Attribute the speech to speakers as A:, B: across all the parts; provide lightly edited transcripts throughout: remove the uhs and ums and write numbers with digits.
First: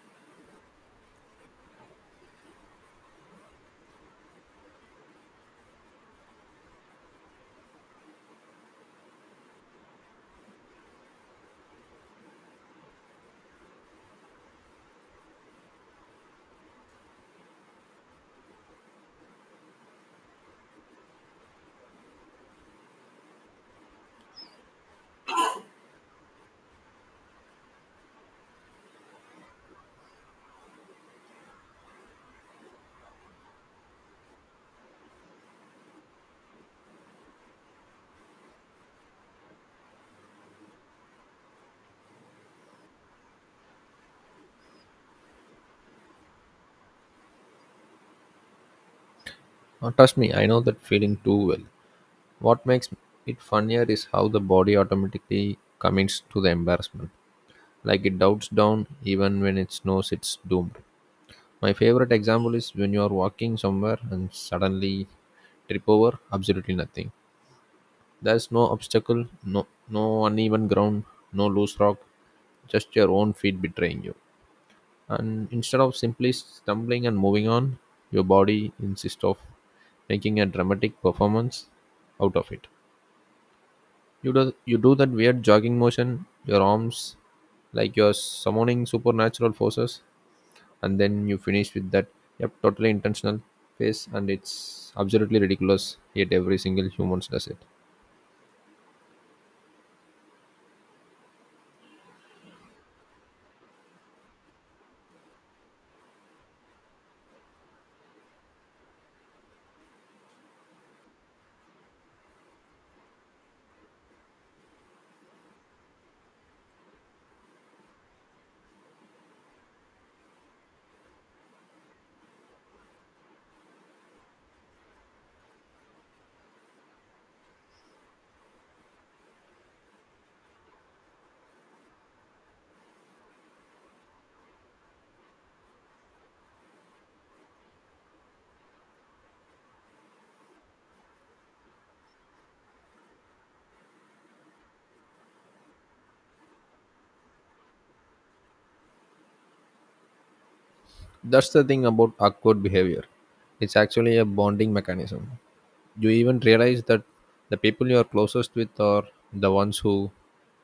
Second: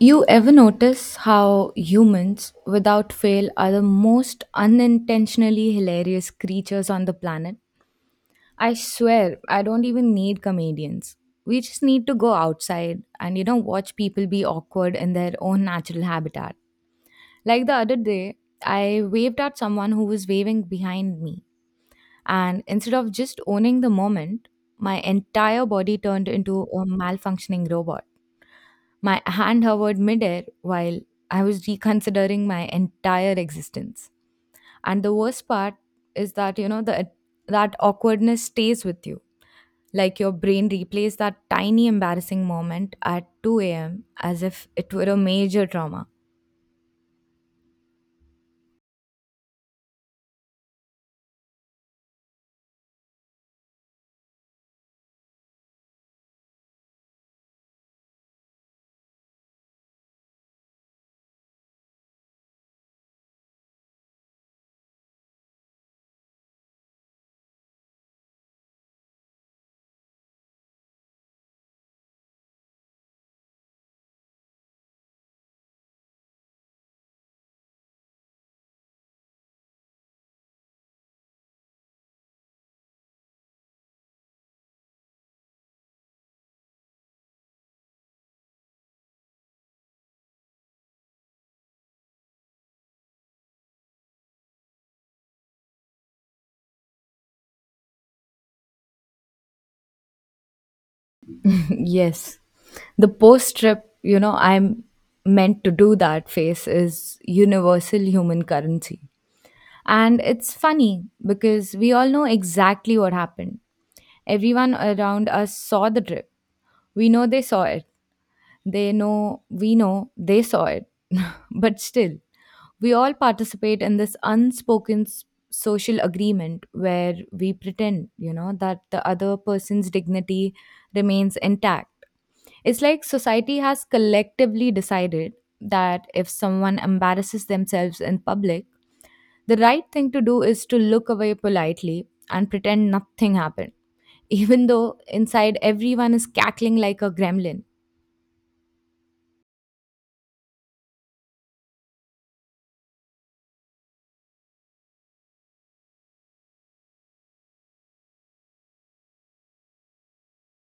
A: You ever notice how humans, without fail, are the most unintentionally hilarious creatures on the planet? I swear, I don't even need comedians. We just need to go outside and, watch people be awkward in their own natural habitat. Like the other day, I waved at someone who was waving behind me, and instead of just owning the moment, my entire body turned into a malfunctioning robot, my hand hovered midair while I was reconsidering my entire existence. And the worst part is that that awkwardness stays with you. Like your brain replays that tiny embarrassing moment at 2 a.m. as if it were a major trauma.
B: Trust me, I know that feeling too well. What makes it funnier is how the body automatically commits to the embarrassment. Like it doubts down even when it knows it's doomed. My favorite example is when you are walking somewhere and suddenly trip over absolutely nothing. There's no obstacle, no uneven ground, no loose rock, just your own feet betraying you, and instead of simply stumbling and moving on, your body insists of making a dramatic performance out of it. You do that weird jogging motion your arms, like you're summoning supernatural forces, and then you finish with that yep totally intentional face, and it's absolutely ridiculous, yet every single human does it.
A: Yes. The post trip, I'm meant to do that face is universal human currency. And it's funny because we all know exactly what happened. Everyone around us saw the drip. We know they saw it. They know we know they saw it. But still, we all participate in this unspoken social agreement where we pretend, that the other person's dignity remains intact. It's like society has collectively decided that if someone embarrasses themselves in public, the right thing to do is to look away politely and pretend nothing happened, even though inside everyone is cackling like a gremlin.
B: That's the thing about awkward behavior. It's actually a bonding mechanism. You even realize that the people you are closest with are the ones who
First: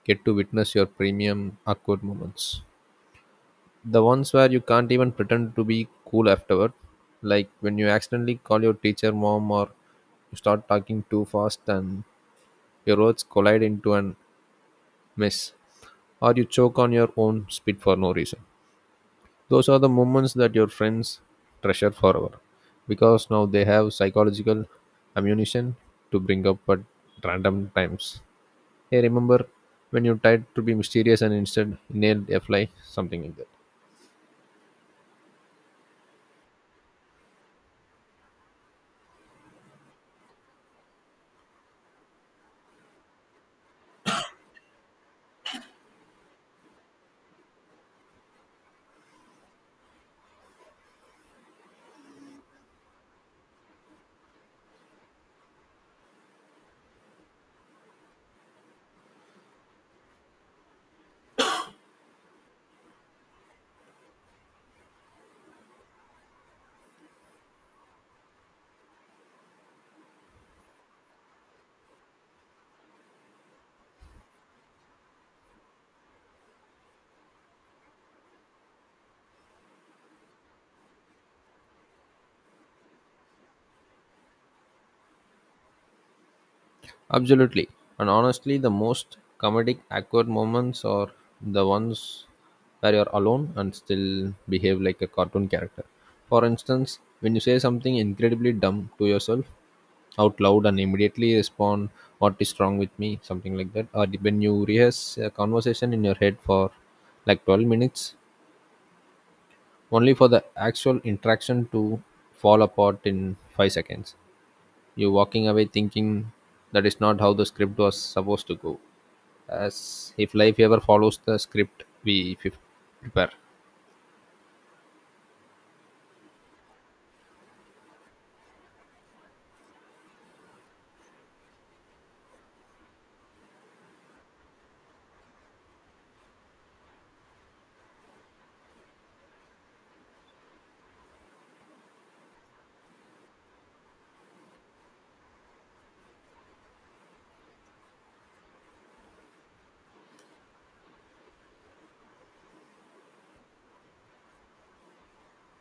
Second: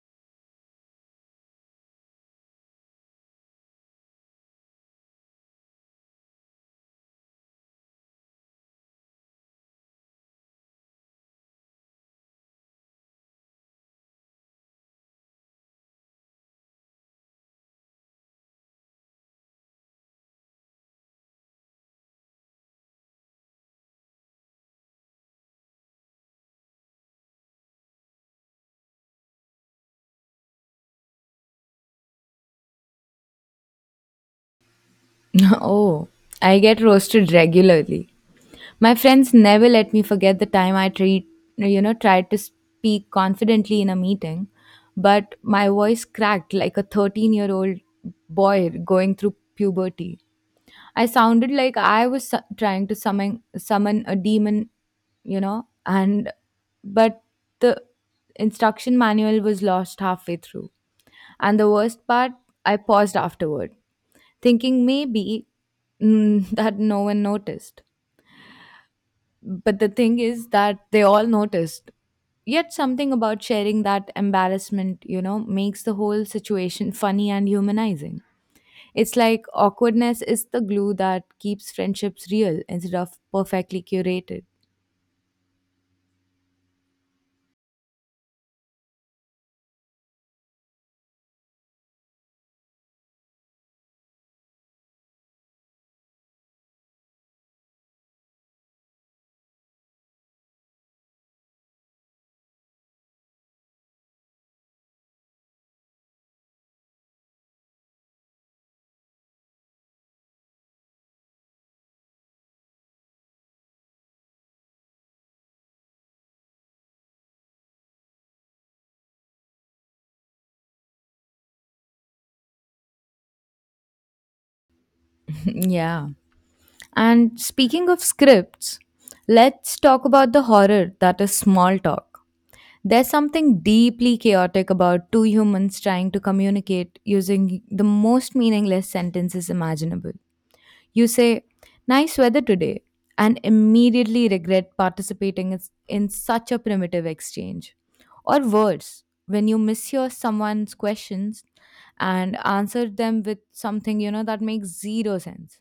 B: get to witness your premium awkward moments. The ones where you can't even pretend to be cool afterward, like when you accidentally call your teacher mom, or you start talking too fast and your words collide into an mess, or you choke on your own spit for no reason. Those are the moments that your friends treasure forever because now they have psychological ammunition to bring up at random times. Hey, remember when you tried to be mysterious and instead nailed a fly? Something like that.
A: Oh, I get roasted regularly. My friends never let me forget the time I tried to speak confidently in a meeting, but my voice cracked like a 13-year-old boy going through puberty. I sounded like I was trying to summon a demon, you know, and but the instruction manual was lost halfway through. And the worst part, I paused afterward, thinking maybe that no one noticed. But the thing is that they all noticed. Yet something about sharing that embarrassment, makes the whole situation funny and humanizing. It's like awkwardness is the glue that keeps friendships real instead of perfectly curated.
B: Absolutely. And honestly, the most comedic, awkward moments are the ones where you're alone and still behave like a cartoon character. For instance, when you say something incredibly dumb to yourself out loud and immediately respond, what is wrong with me? Something like that. Or when you rehearse a conversation in your head for like 12 minutes, only for the actual interaction to fall apart in 5 seconds. You're walking away thinking that is not how the script was supposed to go, as if life ever follows the script we prepare.
A: Yeah. And speaking of scripts, let's talk about the horror that is small talk. There's something deeply chaotic about two humans trying to communicate using the most meaningless sentences imaginable. You say, nice weather today, and immediately regret participating in such a primitive exchange. Or worse, when you mishear someone's questions and answer them with something, that makes zero sense.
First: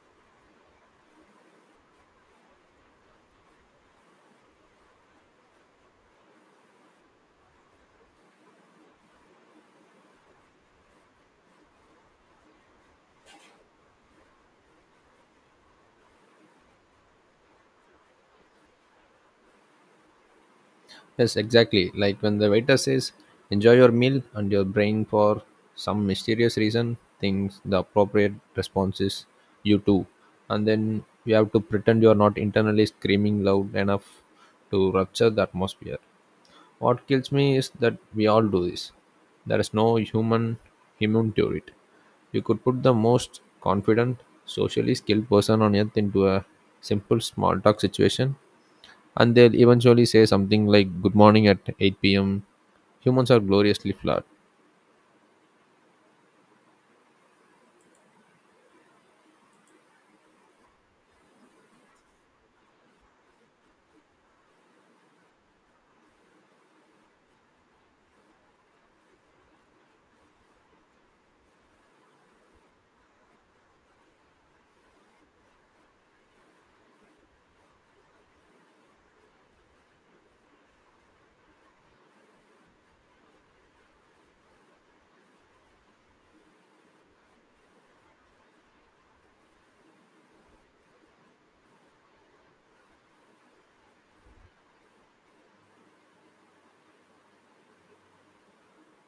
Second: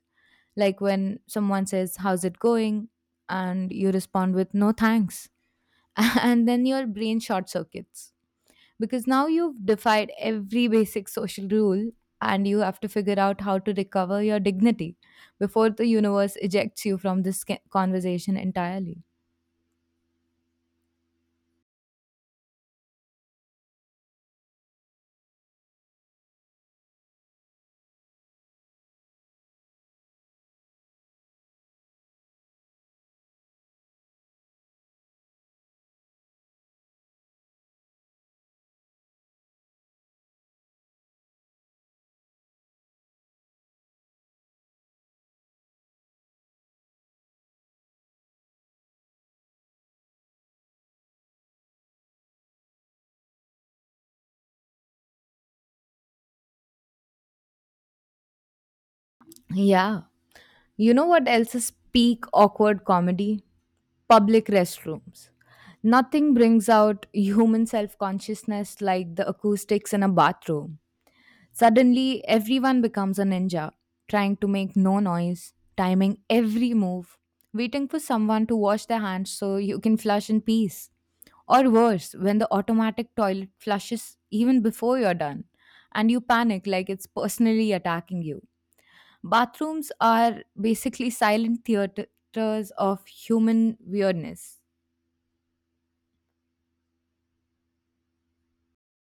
A: Like when someone says, how's it going? And you respond with, no thanks. And then your brain short circuits because now you've defied every basic social rule, and you have to figure out how to recover your dignity before the universe ejects you from this conversation entirely.
B: Yes, exactly. Like when the waiter says, enjoy your meal, and your brain, for some mysterious reason, thinks the appropriate response is you too. And then you have to pretend you are not internally screaming loud enough to rupture the atmosphere. What kills me is that we all do this. There is no human immune to it. You could put the most confident, socially skilled person on earth into a simple small talk situation, and they'll eventually say something like "Good morning" at 8 p.m. Humans are gloriously flawed.
A: Yeah. You know what else is peak awkward comedy? Public restrooms. Nothing brings out human self consciousness like the acoustics in a bathroom. Suddenly, everyone becomes a ninja, trying to make no noise, timing every move, waiting for someone to wash their hands so you can flush in peace. Or worse, when the automatic toilet flushes even before you're done, and you panic like it's personally attacking you. Bathrooms are basically silent theaters of human weirdness.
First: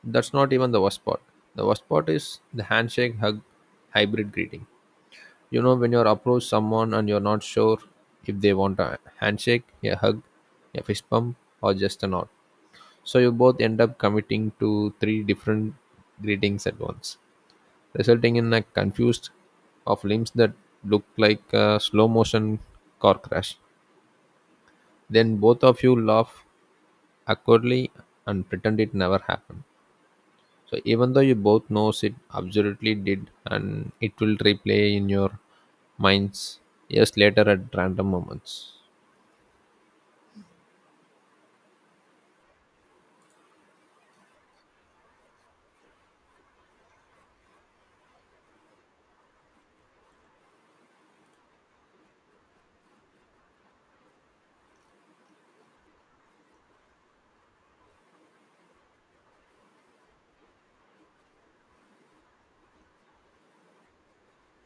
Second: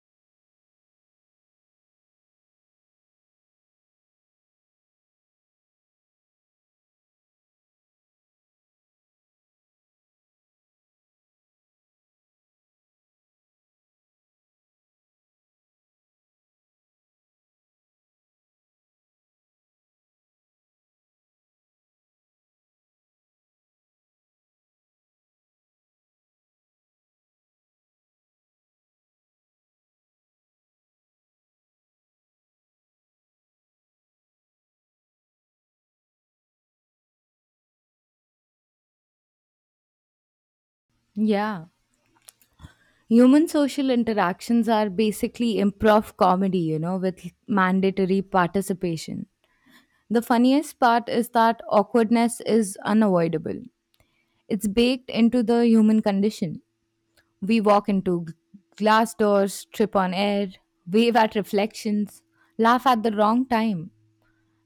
B: That's not even the worst part. The worst part is the handshake hug hybrid greeting. You know, when you approach someone and you're not sure if they want a handshake, a hug, a fist bump, or just a nod. So you both end up committing to three different greetings at once, resulting in a confused of limbs that look like a slow motion car crash. Then both of you laugh awkwardly and pretend it never happened. So even though you both knows it absolutely did, and it will replay in your minds years later at random moments.
A: Yeah. Human social interactions are basically improv comedy, with mandatory participation. The funniest part is that awkwardness is unavoidable. It's baked into the human condition. We walk into glass doors, trip on air, wave at reflections, laugh at the wrong time,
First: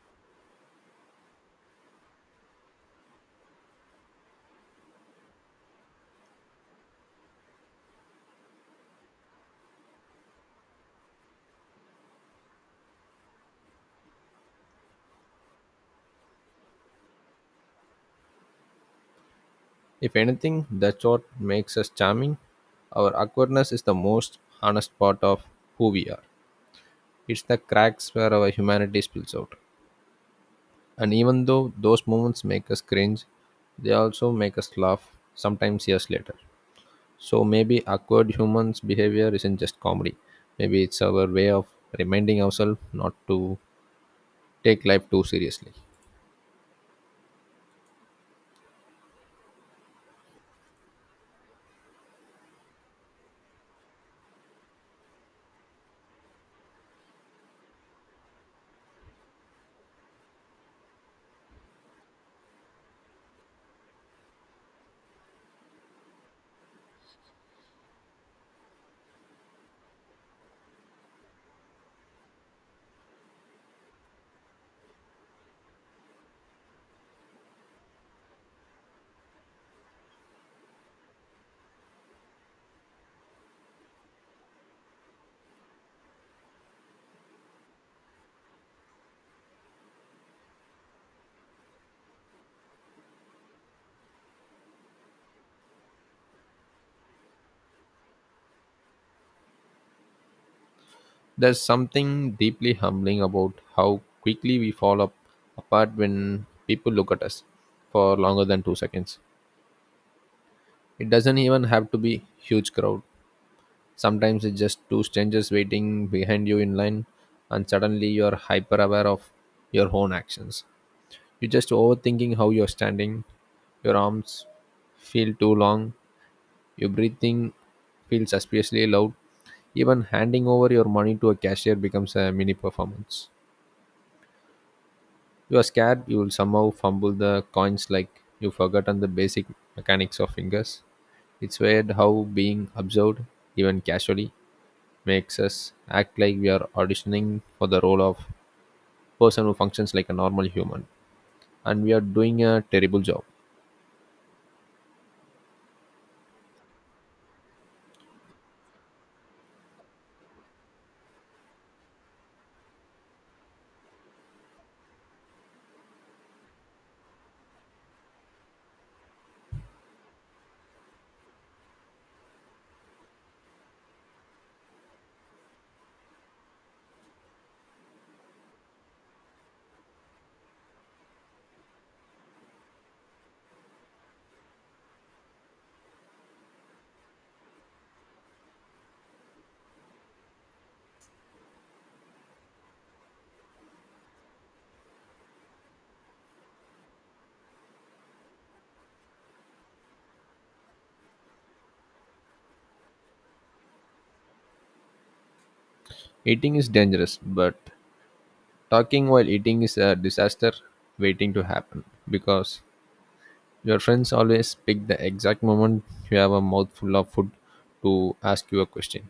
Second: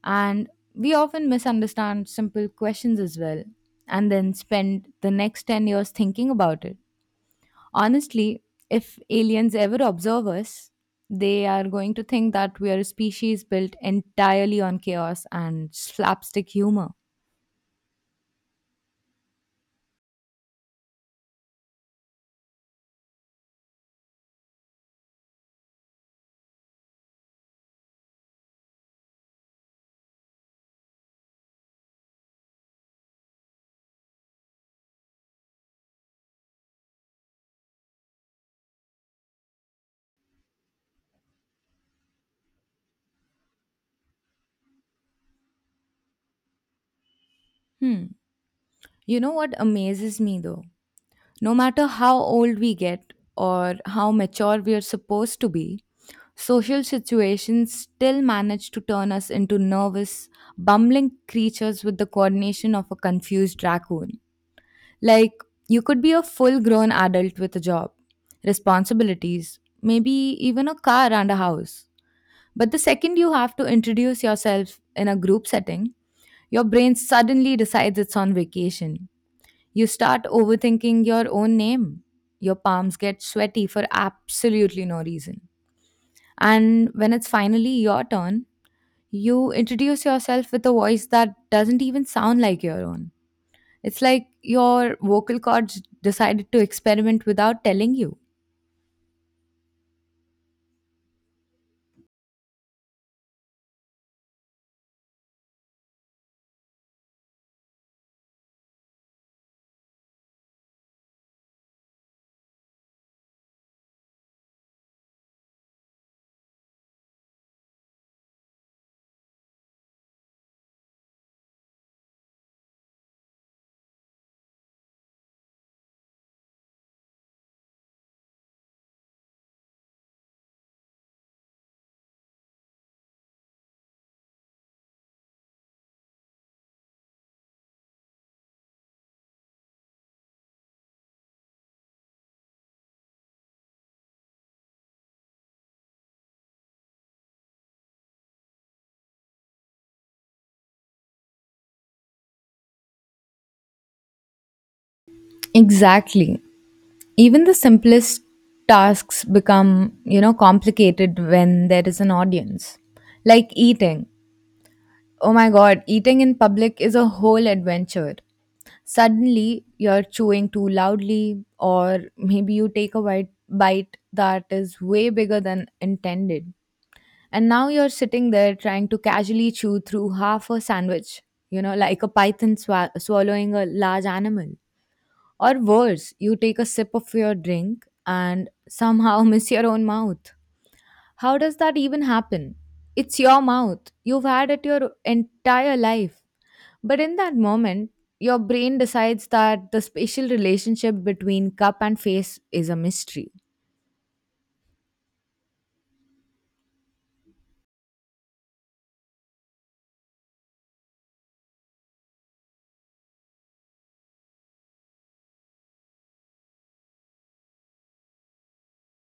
A: and we often misunderstand simple questions as well, and then spend the next 10 years thinking about it. Honestly, if aliens ever observe us, they are going to think that we are a species built entirely on chaos and slapstick humor.
B: If anything, that's what makes us charming. Our awkwardness is the most honest part of who we are. It's the cracks where our humanity spills out. And even though those moments make us cringe, they also make us laugh, sometimes years later. So maybe awkward humans' behavior isn't just comedy. Maybe it's our way of reminding ourselves not to take life too seriously.
A: Hmm. You know what amazes me though? No matter how old we get or how mature we are supposed to be, social situations still manage to turn us into nervous, bumbling creatures with the coordination of a confused raccoon. Like, you could be a full grown adult with a job, responsibilities, maybe even a car and a house. But the second you have to introduce yourself in a group setting, your brain suddenly decides it's on vacation. You start overthinking your own name. Your palms get sweaty for absolutely no reason. And when it's finally your turn, you introduce yourself with a voice that doesn't even sound like your own. It's like your vocal cords decided to experiment without telling you.
B: There's something deeply humbling about how quickly we fall up apart when people look at us for longer than 2 seconds. It doesn't even have to be huge crowd. Sometimes it's just two strangers waiting behind you in line, and suddenly you're hyper aware of your own actions. You're just overthinking how you're standing, your arms feel too long, your breathing feels suspiciously loud. Even handing over your money to a cashier becomes a mini performance. You are scared you will somehow fumble the coins like you've forgotten the basic mechanics of fingers. It's weird how being observed, even casually, makes us act like we are auditioning for the role of person who functions like a normal human, and we are doing a terrible job.
A: Exactly. Even the simplest tasks become, complicated when there is an audience. Like eating. Oh my god, eating in public is a whole adventure. Suddenly, you're chewing too loudly, or maybe you take a bite that is way bigger than intended. And now you're sitting there trying to casually chew through half a sandwich, like a python swallowing a large animal. Or worse, you take a sip of your drink and somehow miss your own mouth. How does that even happen? It's your mouth. You've had it your entire life. But in that moment, your brain decides that the spatial relationship between cup and face is a mystery.
B: Eating is dangerous, but talking while eating is a disaster waiting to happen, because your friends always pick the exact moment you have a mouthful of food to ask you a question.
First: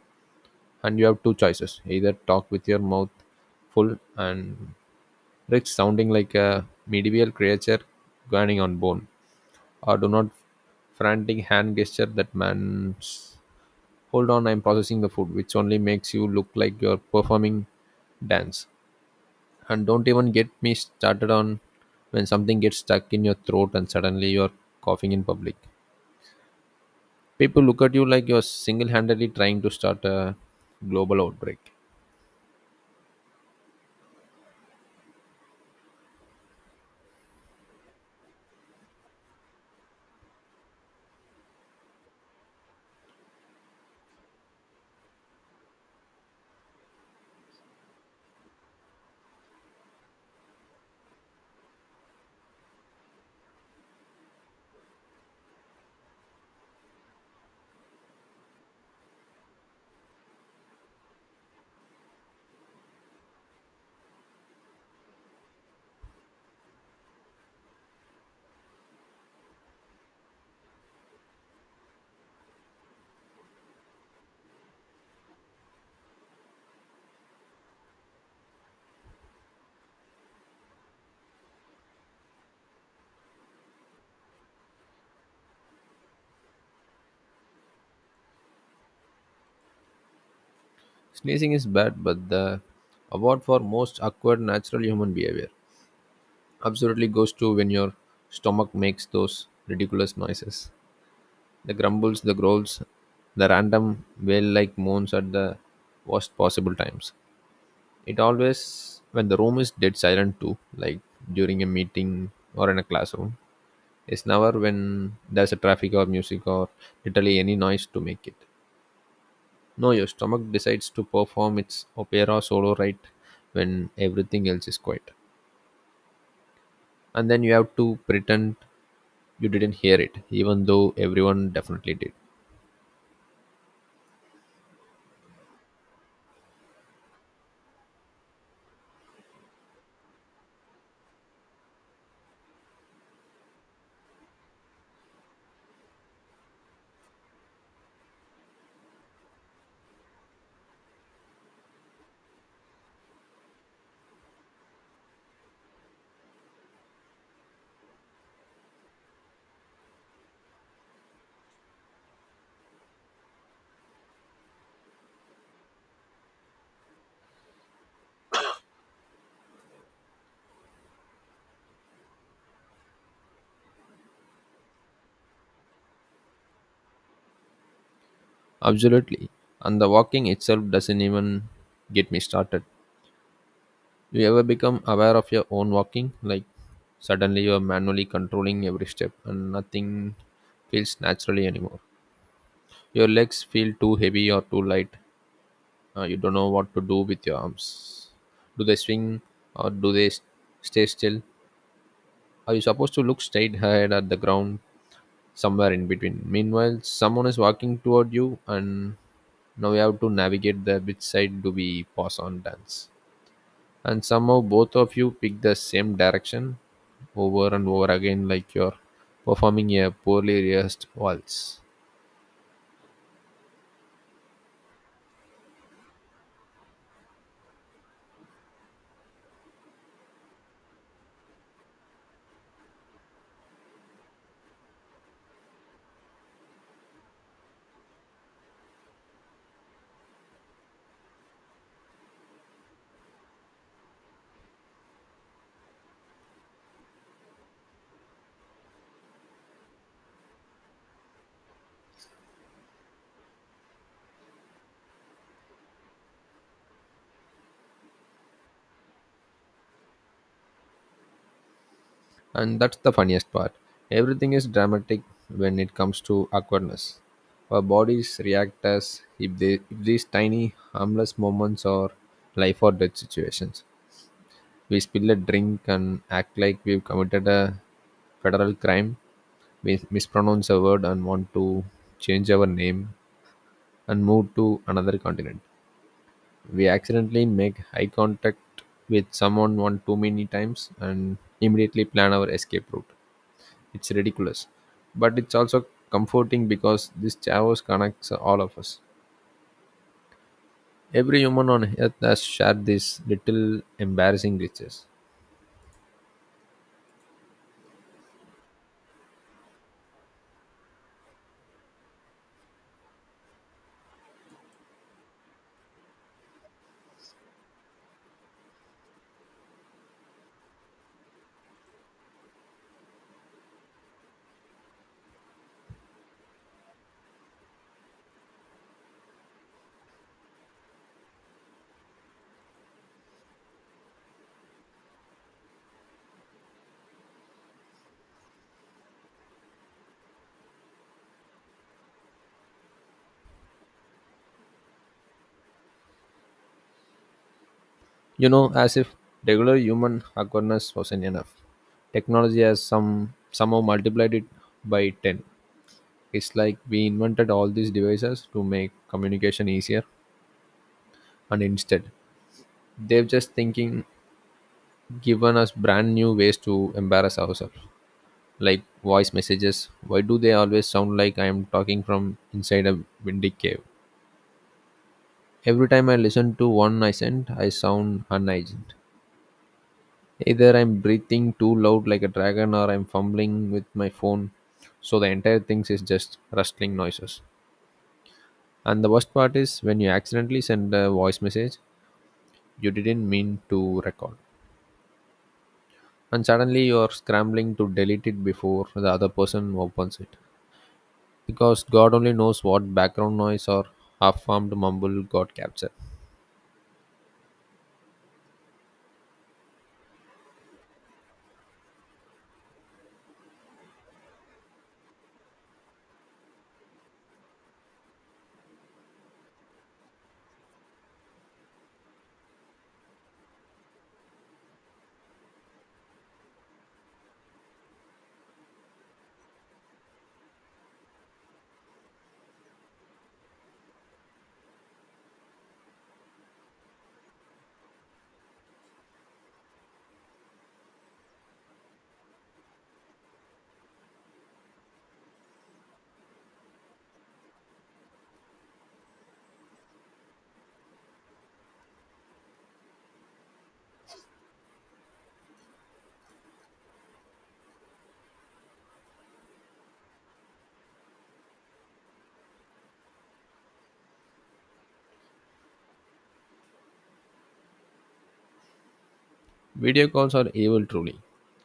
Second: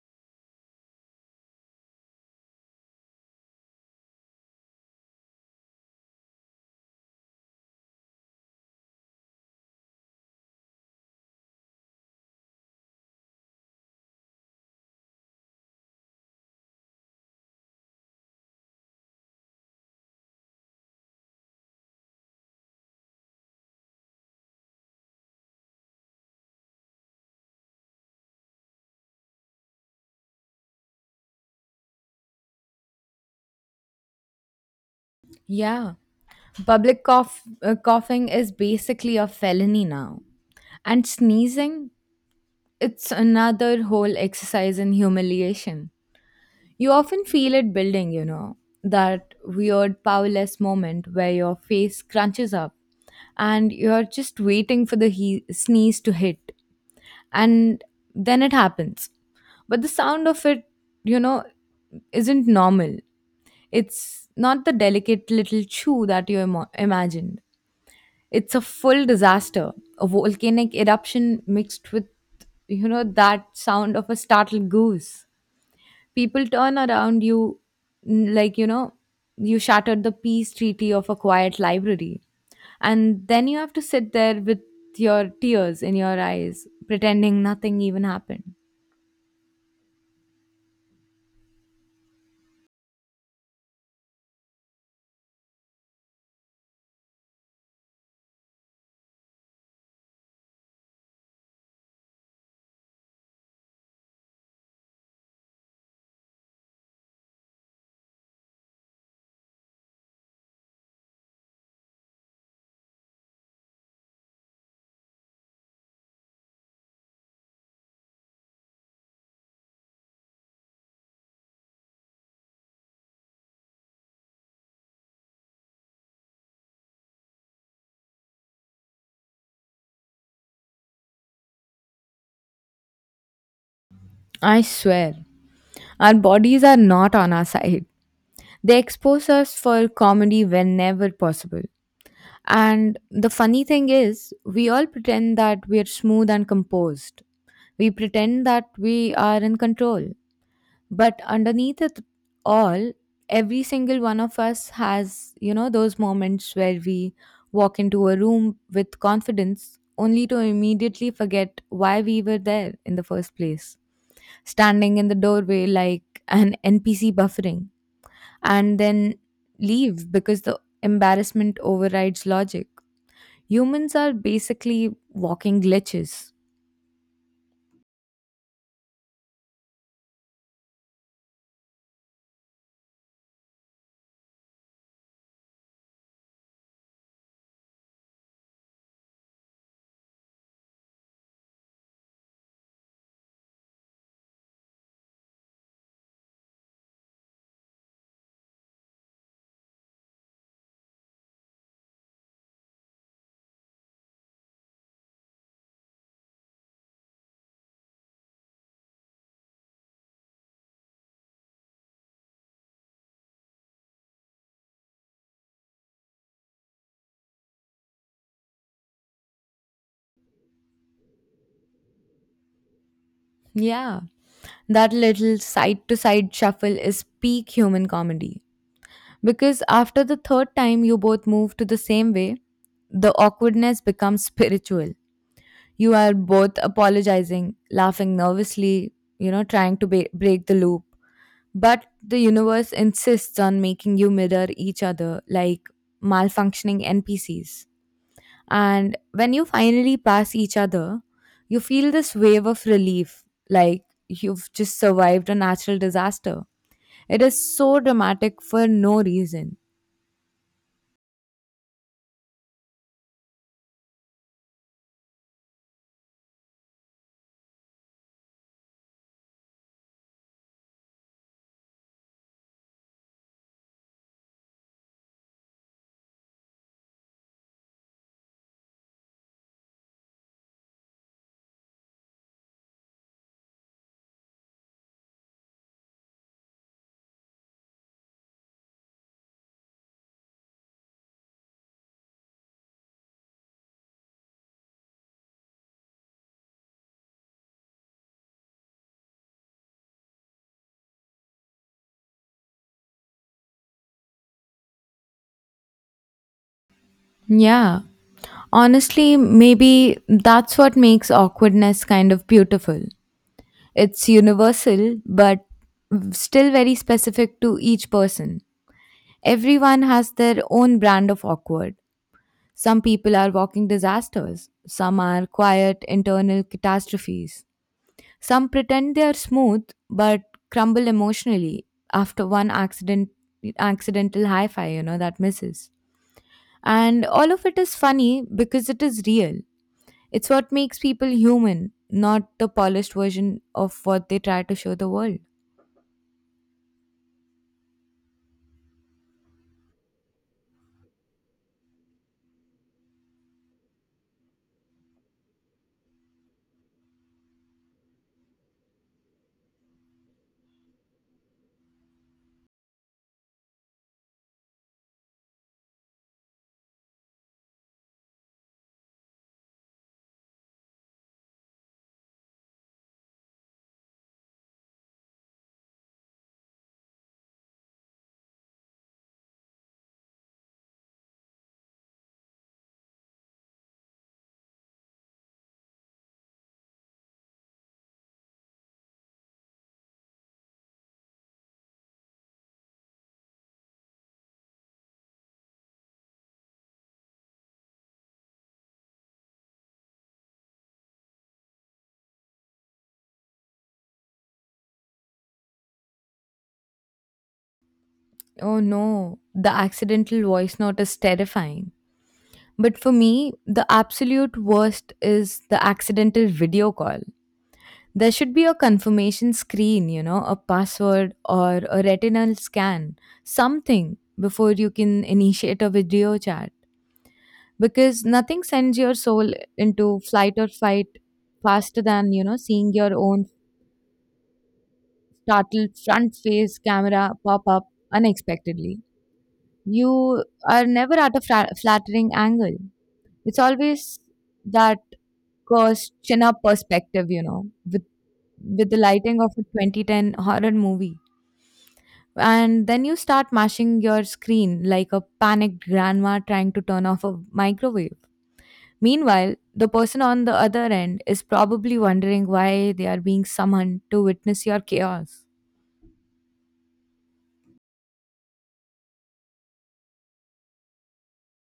B: And you have two choices: either talk with your mouth full and risk sounding like a medieval creature grinding on bone, or do not frantic hand gesture that man's hold on, I'm processing the food, which only makes you look like you're performing dance. And don't even get me started on when something gets stuck in your throat and suddenly you're coughing in public. People look at you like you're single-handedly trying to start a global outbreak.
A: Yeah, public coughing is basically a felony now. And sneezing, it's another whole exercise in humiliation. You often feel it building, that weird powerless moment where your face crunches up and you're just waiting for the sneeze to hit. And then it happens, but the sound of it, you know isn't normal. It's not the delicate little chew that you imagined. It's a full disaster, a volcanic eruption mixed with, that sound of a startled goose. People turn around you, like you shattered the peace treaty of a quiet library, and then you have to sit there with your tears in your eyes, pretending nothing even happened.
B: Sneezing is bad, but the award for most awkward natural human behavior absolutely goes to when your stomach makes those ridiculous noises. The grumbles, the growls, the random wail like moans at the worst possible times. It always, when the room is dead silent too, like during a meeting or in a classroom. It's never when there's a traffic or music or literally any noise to make it. No, your stomach decides to perform its opera solo right when everything else is quiet. And then you have to pretend you didn't hear it, even though everyone definitely did.
A: I swear, our bodies are not on our side. They expose us for comedy whenever possible. And the funny thing is, we all pretend that we are smooth and composed. We pretend that we are in control. But underneath it all, every single one of us has, those moments where we walk into a room with confidence only to immediately forget why we were there in the first place, standing in the doorway like an NPC buffering, and then leave because the embarrassment overrides logic. Humans are basically walking glitches.
B: Absolutely. And the walking itself doesn't even get me started. You ever become aware of your own walking? Like suddenly you're manually controlling every step and nothing feels naturally anymore. Your legs feel too heavy or too light. You don't know what to do with your arms. Do they swing or do they stay still? Are you supposed to look straight ahead at the ground somewhere in between? Meanwhile, someone is walking toward you, and now we have to navigate the which side do we pass on dance. And somehow both of you pick the same direction over and over again like you're performing a poorly rehearsed waltz.
A: Yeah, that little side to side shuffle is peak human comedy. Because after the third time you both move to the same way, the awkwardness becomes spiritual. You are both apologizing, laughing nervously, trying to break the loop. But the universe insists on making you mirror each other like malfunctioning NPCs. And when you finally pass each other, you feel this wave of relief, like you've just survived a natural disaster. It is so dramatic for no reason.
B: And that's the funniest part. Everything is dramatic when it comes to awkwardness. Our bodies react as if, if these tiny harmless moments are life or death situations. We spill a drink and act like we've committed a federal crime, mispronounce a word and want to change our name and move to another continent. We accidentally make eye contact with someone one too many times and immediately plan our escape route. It's ridiculous, but it's also comforting because this chaos connects all of us. Every human on earth has shared these little embarrassing glitches.
A: Yeah. Honestly, maybe that's what makes awkwardness kind of beautiful. It's universal, but still very specific to each person. Everyone has their own brand of awkward. Some people are walking disasters, some are quiet internal catastrophes. Some pretend they are smooth but crumble emotionally after one accidental hi-fi, that misses. And all of it is funny because it is real. It's what makes people human, not the polished version of what they try to show the world.
B: You know, as if regular human awkwardness wasn't enough. Technology has somehow multiplied it by 10. It's like we invented all these devices to make communication easier, and instead, they've just thinking given us brand new ways to embarrass ourselves, like voice messages. Why do they always sound like I am talking from inside a windy cave? Every time I listen to one I sent, I sound unhygienic. Either I'm breathing too loud like a dragon or I'm fumbling with my phone, so the entire thing is just rustling noises. And the worst part is when you accidentally send a voice message you didn't mean to record, and suddenly you're scrambling to delete it before the other person opens it, because god only knows what background noise or half-formed mumble got captured.
A: Oh no, the accidental voice note is terrifying. But for me, the absolute worst is the accidental video call. There should be a confirmation screen, a password or a retinal scan, something before you can initiate a video chat, because nothing sends your soul into flight or fight faster than, seeing your own startled front face camera pop up unexpectedly. You are never at a flattering angle. It's always that course chin up perspective, with with the lighting of a 2010 horror movie. And then you start mashing your screen like a panicked grandma trying to turn off a microwave. Meanwhile, the person on the other end is probably wondering why they are being summoned to witness your chaos.
B: Video calls are evil, truly.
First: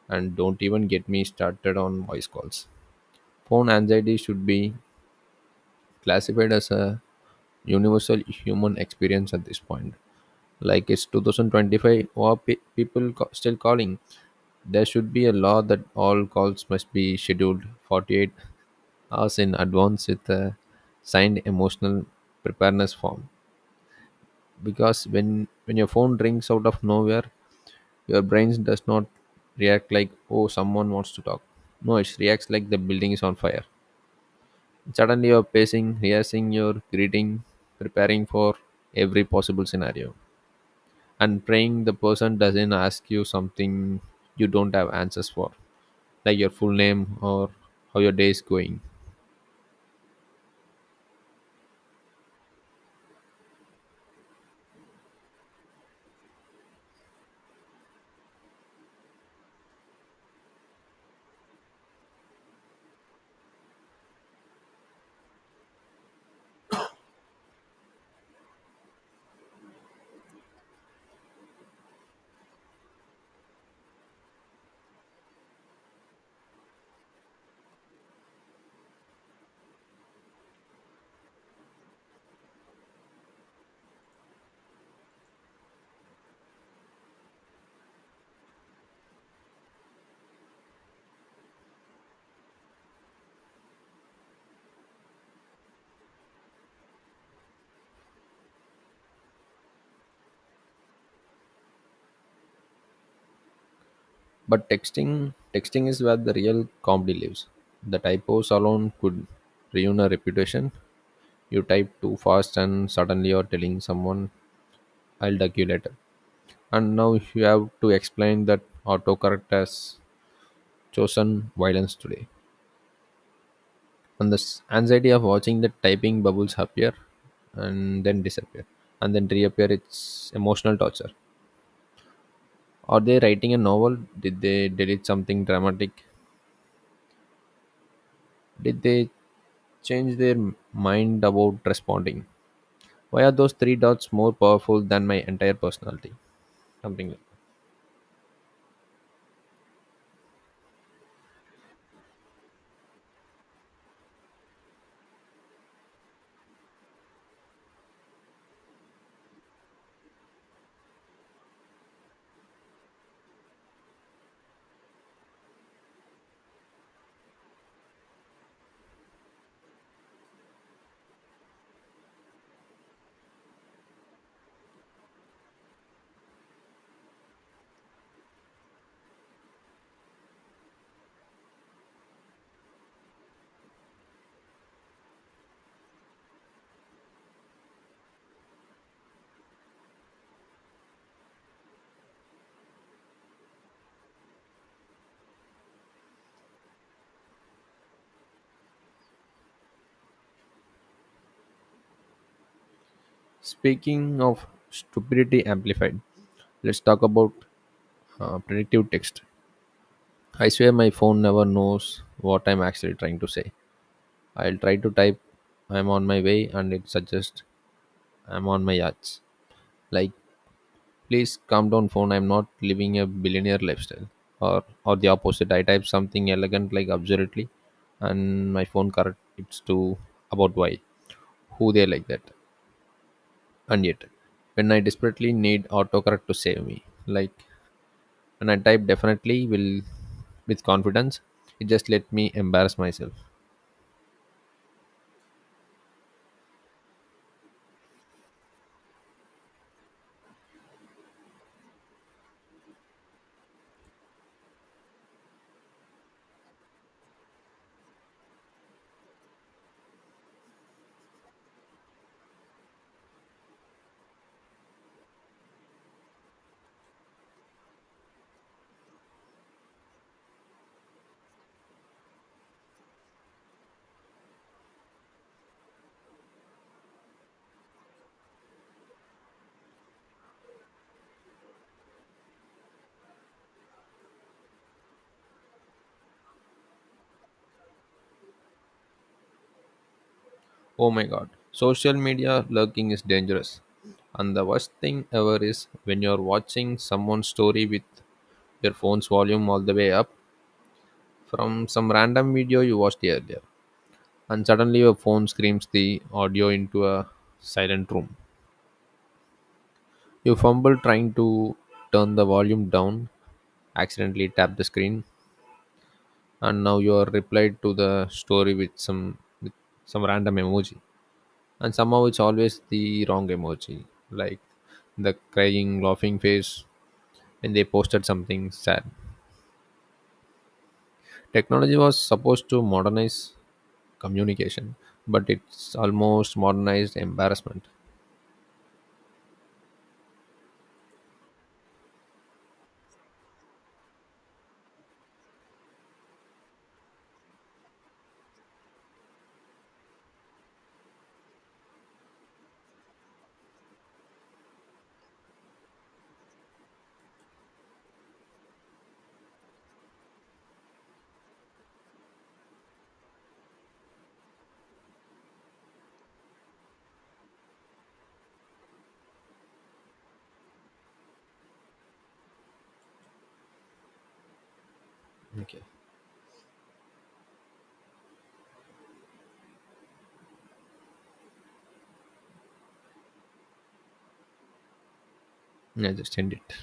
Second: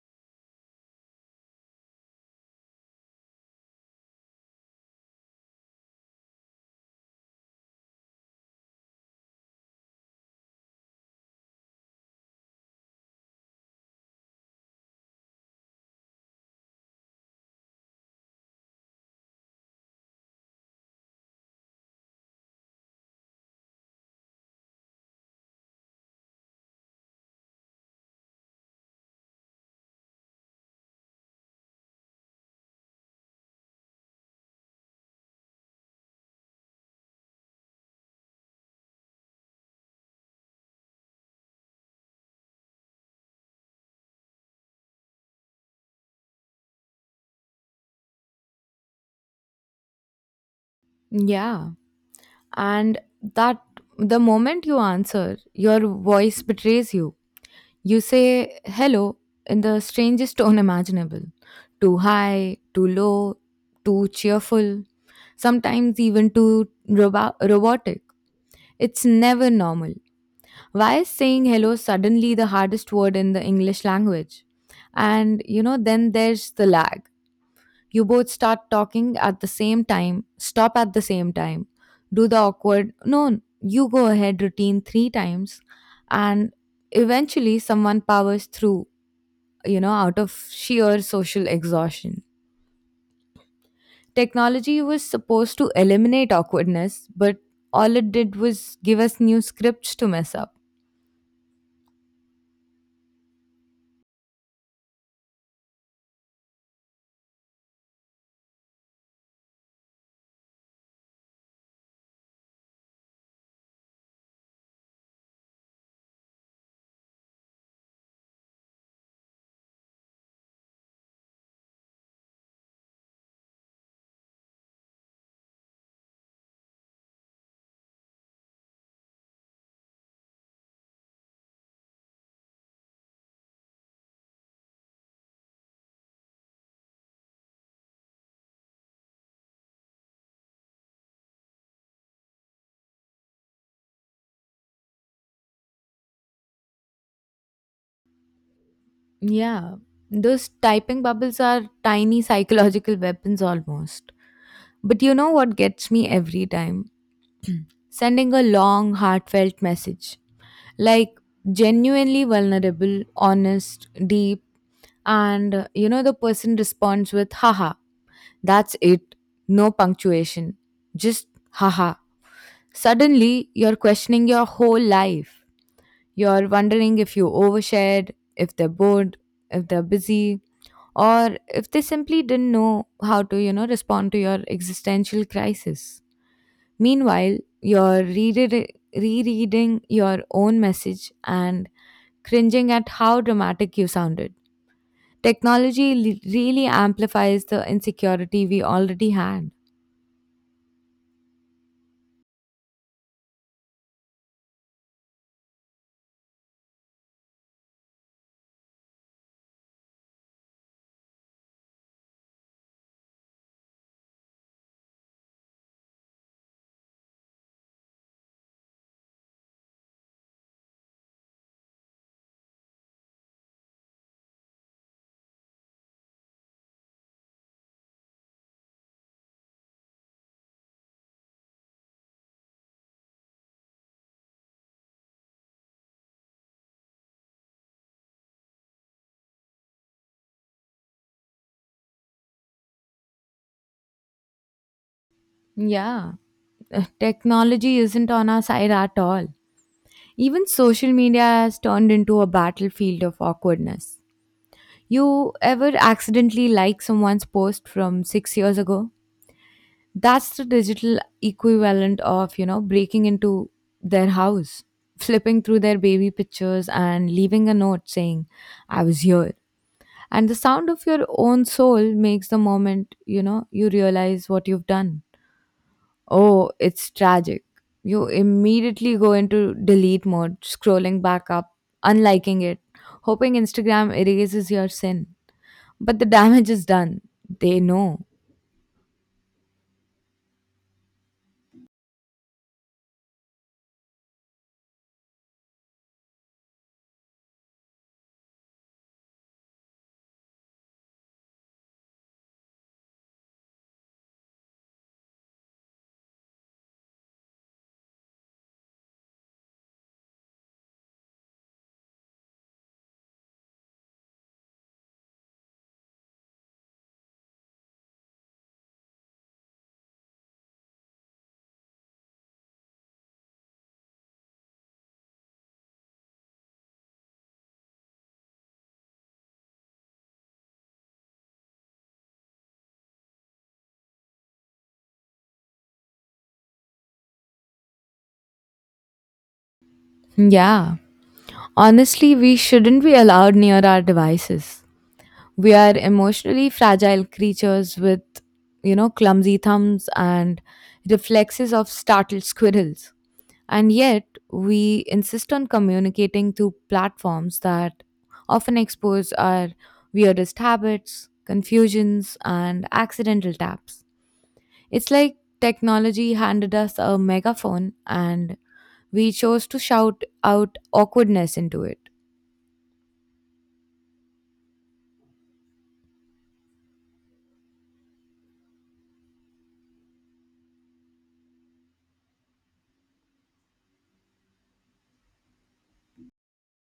B: And don't even get me started on voice calls. Phone anxiety should be classified as a universal human experience at this point. Like it's 2025, or people still calling. There should be a law that all calls must be scheduled 48 hours in advance with a signed emotional preparedness form, because when your phone rings out of nowhere, your brain does not react like oh someone wants to talk. No, it reacts like the building is on fire. Suddenly you're pacing, rehearsing your greeting, preparing for every possible scenario, and praying the person doesn't ask you something you don't have answers for, like your full name or how your day is going.
A: Yeah. And that the moment you answer, your voice betrays you. You say hello in the strangest tone imaginable, too high, too low, too cheerful, sometimes even too robotic. It's never normal. Why is saying hello suddenly the hardest word in the English language? And then there's the lag. You both start talking at the same time, stop at the same time, do the awkward, no, you go ahead routine three times, and eventually someone powers through, out of sheer social exhaustion. Technology was supposed to eliminate awkwardness, but all it did was give us new scripts to mess up.
B: But texting is where the real comedy lives. The typos alone could ruin a reputation. You type too fast and suddenly you're telling someone I'll duck you later. And now you have to explain that autocorrect has chosen violence today. And the anxiety of watching the typing bubbles appear and then disappear and then reappear, it's emotional torture. Are they writing a novel? Did they delete something dramatic? Did they change their mind about responding? Why are those three dots more powerful than my entire personality? Something like that.
A: Yeah, those typing bubbles are tiny psychological weapons almost. But you know what gets me every time? Sending a long, heartfelt message. Like, genuinely vulnerable, honest, deep, and the person responds with haha. That's it. No punctuation. Just haha. Suddenly, you're questioning your whole life. You're wondering if you overshared, if they're bored, if they're busy, or if they simply didn't know how to, respond to your existential crisis. Meanwhile, you're rereading your own message and cringing at how dramatic you sounded. Technology really amplifies the insecurity we already had.
B: Speaking of stupidity amplified, let's talk about predictive text. I swear my phone never knows what I'm actually trying to say. I'll try to type I'm on my way, and it suggests I'm on my yachts. Like please calm down phone, I'm not living a billionaire lifestyle. or or the opposite, I type something elegant like absurdly, and my phone correct it's to about why who they like that. And yet when I desperately need autocorrect to save me, like when I type definitely will with confidence, it just let me embarrass myself.
A: Yeah. Technology isn't on our side at all. Even social media has turned into a battlefield of awkwardness. You ever accidentally like someone's post from 6 years ago? That's the digital equivalent of, breaking into their house, flipping through their baby pictures and leaving a note saying, "I was here." And the sound of your own soul makes the moment, you realize what you've done. Oh, it's tragic. You immediately go into delete mode, scrolling back up, unliking it, hoping Instagram erases your sin. But the damage is done. They know.
B: Oh my god, social media lurking is dangerous. And the worst thing ever is when you're watching someone's story with your phone's volume all the way up from some random video you watched earlier. And suddenly your phone screams the audio into a silent room. You fumble trying to turn the volume down, accidentally tap the screen, and now you are replied to the story with some random emoji. And somehow it's always the wrong emoji, like the crying, laughing face when they posted something sad. Technology was supposed to modernize communication, but it's almost modernized embarrassment.
A: Yeah. Honestly, we shouldn't be allowed near our devices. We are emotionally fragile creatures with, clumsy thumbs and reflexes of startled squirrels. And yet, we insist on communicating through platforms that often expose our weirdest habits, confusions, and accidental taps. It's like technology handed us a megaphone and we chose to shout out awkwardness into it.
B: Yeah, just end it.